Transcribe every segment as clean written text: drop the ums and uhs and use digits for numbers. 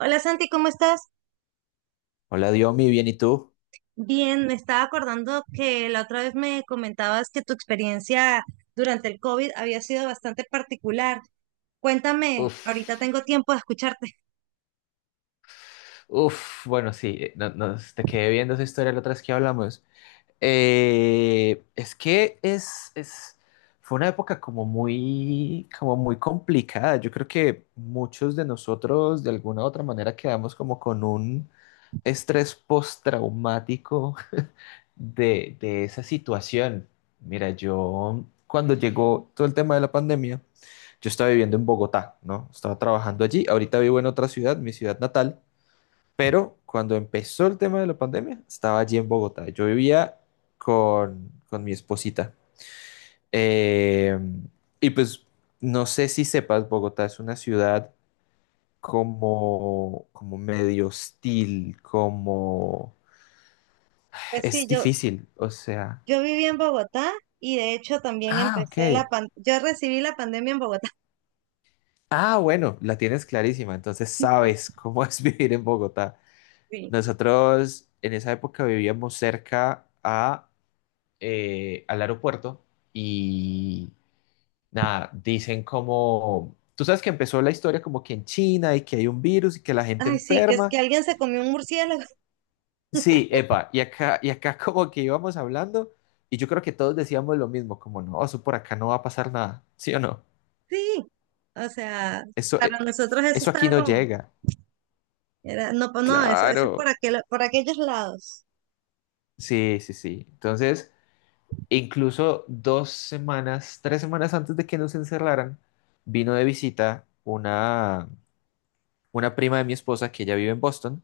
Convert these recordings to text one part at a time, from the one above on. Hola Santi, ¿cómo estás? Hola, Diomi, bien, ¿y tú? Bien, me estaba acordando que la otra vez me comentabas que tu experiencia durante el COVID había sido bastante particular. Cuéntame, Uf, ahorita tengo tiempo de escucharte. uf, bueno, sí, no, te quedé viendo esa historia la otra vez que hablamos. Es que fue una época como muy complicada. Yo creo que muchos de nosotros de alguna u otra manera quedamos como con un estrés postraumático de esa situación. Mira, yo cuando llegó todo el tema de la pandemia, yo estaba viviendo en Bogotá, ¿no? Estaba trabajando allí, ahorita vivo en otra ciudad, mi ciudad natal, pero cuando empezó el tema de la pandemia, estaba allí en Bogotá. Yo vivía con mi esposita. Eh, y pues no sé si sepas, Bogotá es una ciudad como medio hostil, como... Pues sí, Es yo, difícil, o sea... yo viví en Bogotá y de hecho también Ah, ok. empecé la pan, yo recibí la pandemia en Bogotá. Ah, bueno, la tienes clarísima, entonces Sí, sabes cómo es vivir en Bogotá. sí. Nosotros en esa época vivíamos cerca al aeropuerto y nada, dicen como, tú sabes que empezó la historia como que en China y que hay un virus y que la gente Ay, sí, que es enferma. que alguien se comió un murciélago. Sí, epa, y acá como que íbamos hablando y yo creo que todos decíamos lo mismo, como no, eso por acá no va a pasar nada, ¿sí o no? Sí, o sea, Eso, para eh, nosotros eso eso aquí estaba no como, llega. era, no, pues no, eso es por Claro. aquel, por aquellos lados. Sí, sí, sí. Entonces, incluso 2 semanas, 3 semanas antes de que nos encerraran, vino de visita una prima de mi esposa que ella vive en Boston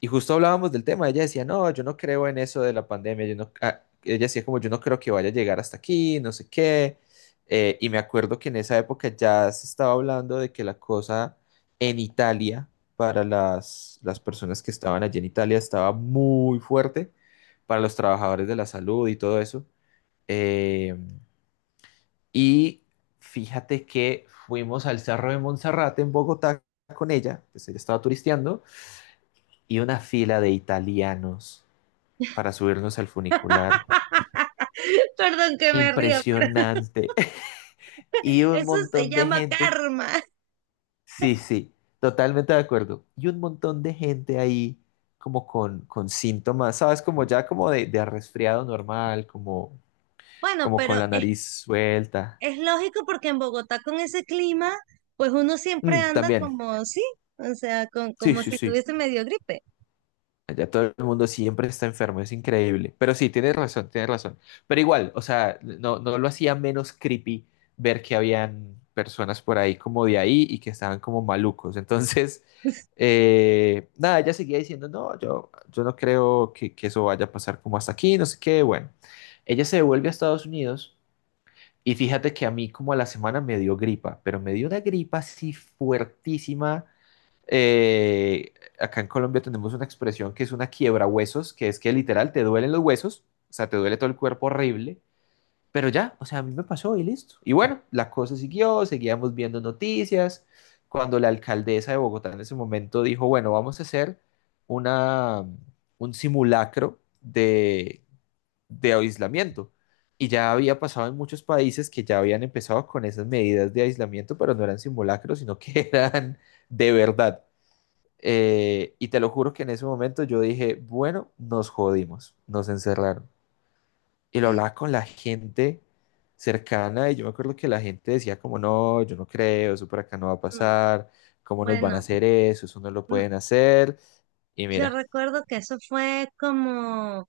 y justo hablábamos del tema, ella decía, no, yo no creo en eso de la pandemia, yo no, ella decía como yo no creo que vaya a llegar hasta aquí, no sé qué. Y me acuerdo que en esa época ya se estaba hablando de que la cosa en Italia, para las personas que estaban allí en Italia, estaba muy fuerte, para los trabajadores de la salud y todo eso. Eh, y fíjate que fuimos al Cerro de Monserrate en Bogotá con ella, pues ella estaba turisteando, y una fila de italianos para subirnos al funicular. Perdón que me río, pero Impresionante. Y un eso se montón de llama gente, karma. sí, sí, totalmente de acuerdo. Y un montón de gente ahí como con síntomas, ¿sabes? Como ya como de resfriado normal, como, Bueno, como pero con la nariz suelta. es lógico porque en Bogotá con ese clima, pues uno siempre Mm, anda también, como, sí, o sea, con, sí, como sí, si sí. tuviese medio gripe. Allá todo el mundo siempre está enfermo, es increíble. Pero sí, tienes razón, tienes razón. Pero igual, o sea, no, no lo hacía menos creepy ver que habían personas por ahí como de ahí y que estaban como malucos. Entonces, nada, ella seguía diciendo, no, yo no creo que eso vaya a pasar como hasta aquí, no sé qué. Bueno, ella se devuelve a Estados Unidos y fíjate que a mí como a la semana me dio gripa, pero me dio una gripa así fuertísima eh, acá en Colombia tenemos una expresión que es una quiebra huesos, que es que literal te duelen los huesos, o sea, te duele todo el cuerpo horrible, pero ya, o sea, a mí me pasó y listo. Y bueno, la cosa siguió, seguíamos viendo noticias. Cuando la alcaldesa de Bogotá en ese momento dijo, bueno, vamos a hacer una, un simulacro de aislamiento. Y ya había pasado en muchos países que ya habían empezado con esas medidas de aislamiento, pero no eran simulacros, sino que eran de verdad. Y te lo juro que en ese momento yo dije, bueno, nos jodimos, nos encerraron. Y lo hablaba con la gente cercana y yo me acuerdo que la gente decía como, no, yo no creo, eso por acá no va a Mm. pasar, ¿cómo nos van a Bueno, hacer eso? Eso no lo mm, pueden hacer. Y yo mira, recuerdo que eso fue como,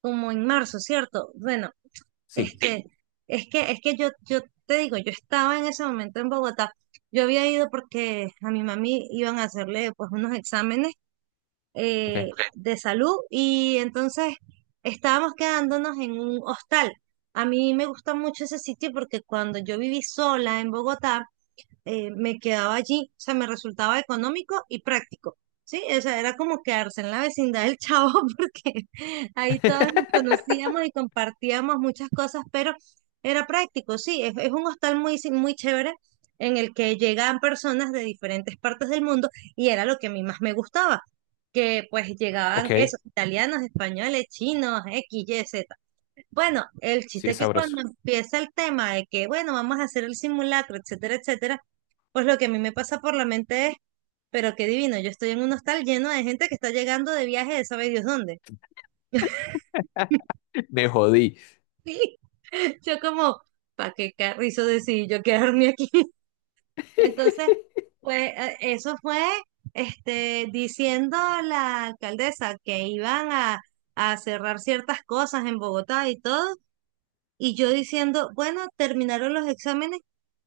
como en marzo, ¿cierto? Bueno, sí, este, es que yo te digo, yo estaba en ese momento en Bogotá. Yo había ido porque a mi mami iban a hacerle pues unos exámenes ok. Ok. De salud y entonces estábamos quedándonos en un hostal. A mí me gusta mucho ese sitio porque cuando yo viví sola en Bogotá, me quedaba allí, o sea, me resultaba económico y práctico, ¿sí? O sea, era como quedarse en la vecindad del Chavo porque ahí todos nos conocíamos y compartíamos muchas cosas, pero era práctico, sí, es un hostal muy, muy chévere en el que llegaban personas de diferentes partes del mundo y era lo que a mí más me gustaba, que pues llegaban Ok, esos italianos, españoles, chinos, X, Y, Z. Bueno, el sí chiste es es que cuando sabroso. empieza el tema de que, bueno, vamos a hacer el simulacro, etcétera, etcétera, pues lo que a mí me pasa por la mente es, pero qué divino, yo estoy en un hostal lleno de gente que está llegando de viaje de sabe Dios dónde. Me jodí. Y yo como, ¿para qué carrizo decidí yo quedarme aquí? Entonces, pues eso fue diciendo a la alcaldesa que iban a cerrar ciertas cosas en Bogotá y todo, y yo diciendo, bueno, terminaron los exámenes,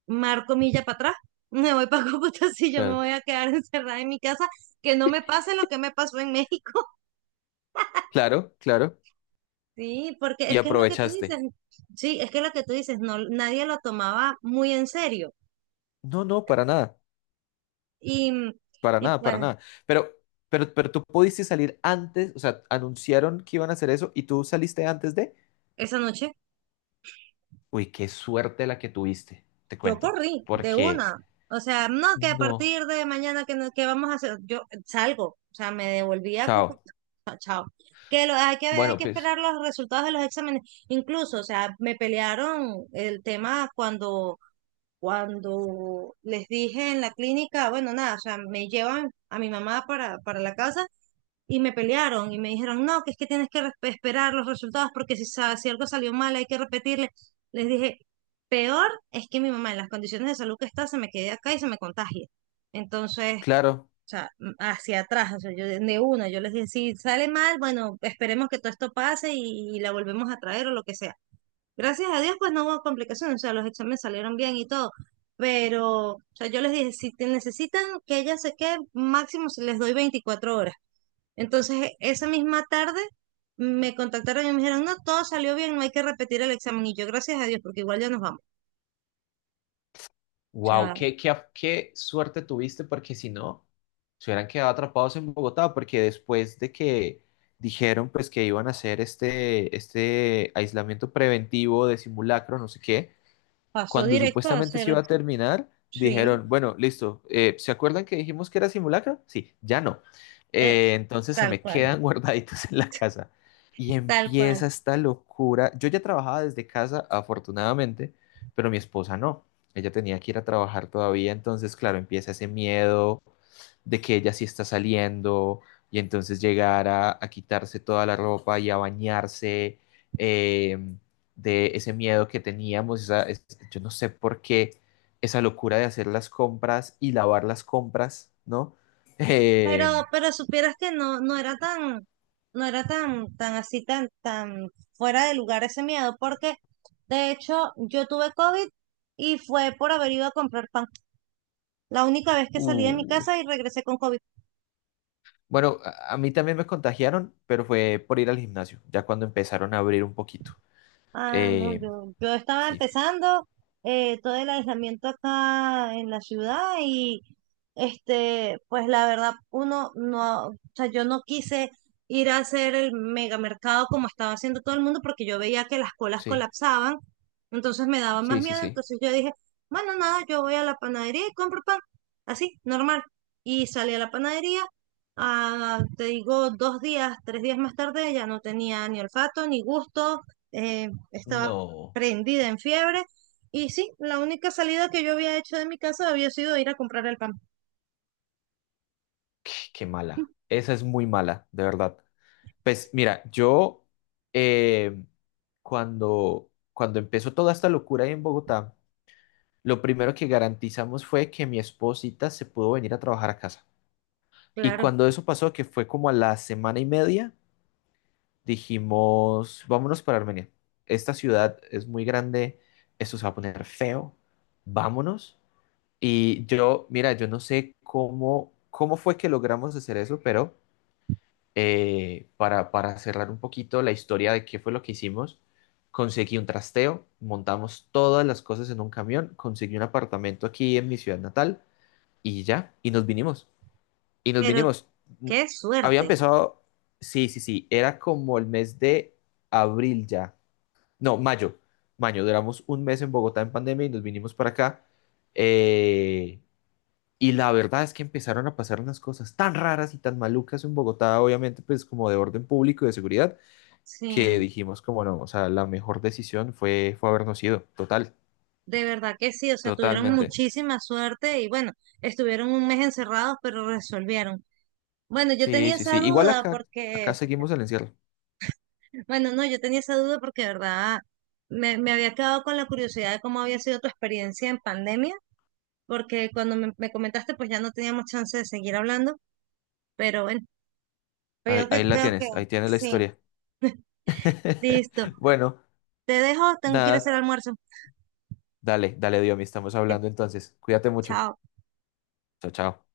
marco milla para atrás, me voy para Cúcuta. Si yo me Claro, voy a quedar encerrada en mi casa, que no me pase lo que me pasó en México. claro, claro. Sí, porque Y es que es lo que tú dices, aprovechaste. sí, es que es lo que tú dices, no, nadie lo tomaba muy en serio. No, no, para nada. Y, Para y nada, para pues nada. Pero, pero tú pudiste salir antes, o sea, anunciaron que iban a hacer eso y tú saliste antes de... esa noche Uy, qué suerte la que tuviste, te yo cuento. corrí de Porque una. O sea, no, que a no. partir de mañana que, que vamos a hacer, yo salgo, o sea, me devolví a Chao. Cúcuta. Chao. Que hay que, hay Bueno, que pues esperar los resultados de los exámenes. Incluso, o sea, me pelearon el tema cuando, cuando les dije en la clínica, bueno, nada, o sea, me llevan a mi mamá para la casa y me pelearon y me dijeron, no, que es que tienes que esperar los resultados porque si, si algo salió mal hay que repetirle. Les dije, peor es que mi mamá en las condiciones de salud que está se me quede acá y se me contagie. Entonces, claro. o sea, hacia atrás, o sea, yo de una, yo les dije, si sale mal, bueno, esperemos que todo esto pase y la volvemos a traer o lo que sea. Gracias a Dios, pues no hubo complicaciones, o sea, los exámenes salieron bien y todo. Pero, o sea, yo les dije, si te necesitan que ella se quede, máximo se les doy 24 horas. Entonces, esa misma tarde me contactaron y me dijeron, no, todo salió bien, no hay que repetir el examen. Y yo, gracias a Dios, porque igual ya nos vamos. O Wow, sea, qué suerte tuviste porque si no, se hubieran quedado atrapados en Bogotá porque después de que dijeron pues que iban a hacer este aislamiento preventivo de simulacro, no sé qué, pasó cuando directo a supuestamente se hacer, iba a terminar, sí, dijeron, bueno, listo, ¿se acuerdan que dijimos que era simulacro? Sí, ya no. eh, Entonces se tal me cual, quedan guardaditos en la casa. Y tal cual. empieza esta locura. Yo ya trabajaba desde casa, afortunadamente, pero mi esposa no. Ella tenía que ir a trabajar todavía, entonces, claro, empieza ese miedo, de que ella sí está saliendo y entonces llegar a quitarse toda la ropa y a bañarse, eh, de ese miedo que teníamos, esa- es- yo no sé por qué esa locura de hacer las compras y lavar las compras, ¿no? Eh, Pero supieras que no, no era tan, no era tan, tan así, tan, tan fuera de lugar ese miedo, porque de hecho yo tuve COVID y fue por haber ido a comprar pan. La única vez que salí de mi uh, casa y regresé con COVID. bueno, a mí también me contagiaron, pero fue por ir al gimnasio, ya cuando empezaron a abrir un poquito. Ah, no, Eh, yo estaba sí, empezando todo el aislamiento acá en la ciudad y este, pues la verdad, uno no, o sea, yo no quise ir a hacer el megamercado como estaba haciendo todo el mundo porque yo veía que las colas sí, colapsaban, entonces me daba más sí, sí, miedo, sí. entonces yo dije, bueno, nada, yo voy a la panadería y compro pan, así, normal. Y salí a la panadería, ah, te digo, 2 días, 3 días más tarde ya no tenía ni olfato, ni gusto. Estaba No, prendida en fiebre. Y sí, la única salida que yo había hecho de mi casa había sido ir a comprar el pan. qué mala. Esa es muy mala, de verdad. Pues mira, yo eh, cuando empezó toda esta locura ahí en Bogotá, lo primero que garantizamos fue que mi esposita se pudo venir a trabajar a casa. Y Claro, cuando eso pasó, que fue como a la semana y media, dijimos, vámonos para Armenia. Esta ciudad es muy grande, esto se va a poner feo, vámonos. Y yo, mira, yo no sé cómo, cómo fue que logramos hacer eso, pero para cerrar un poquito la historia de qué fue lo que hicimos, conseguí un trasteo, montamos todas las cosas en un camión, conseguí un apartamento aquí en mi ciudad natal y ya, y nos vinimos. Y nos pero vinimos. N- qué Había suerte. empezado, sí, sí, sí, era como el mes de abril ya. No, mayo. Mayo, duramos un mes en Bogotá en pandemia y nos vinimos para acá. Eh, y la verdad es que empezaron a pasar unas cosas tan raras y tan malucas en Bogotá, obviamente, pues como de orden público y de seguridad, Sí, que dijimos como no, o sea, la mejor decisión fue, fue habernos ido, total, de verdad que sí, o sea, tuvieron totalmente. muchísima suerte y bueno, estuvieron 1 mes encerrados, pero resolvieron. Bueno, yo Sí, tenía sí, sí. esa Igual duda acá, porque, acá porque- seguimos el encierro. bueno, no, yo tenía esa duda porque de verdad me, me había quedado con la curiosidad de cómo había sido tu experiencia en pandemia, porque cuando me comentaste, pues ya no teníamos chance de seguir hablando, pero bueno. Pero Ahí, yo que ahí la creo que tienes, ahí tienes la sí. historia. Listo. Bueno, Te dejo, tengo que ir a hacer nada, almuerzo. dale, dale, Diomi, estamos Que- hablando entonces. Cuídate mucho. Chao. Chao, chao.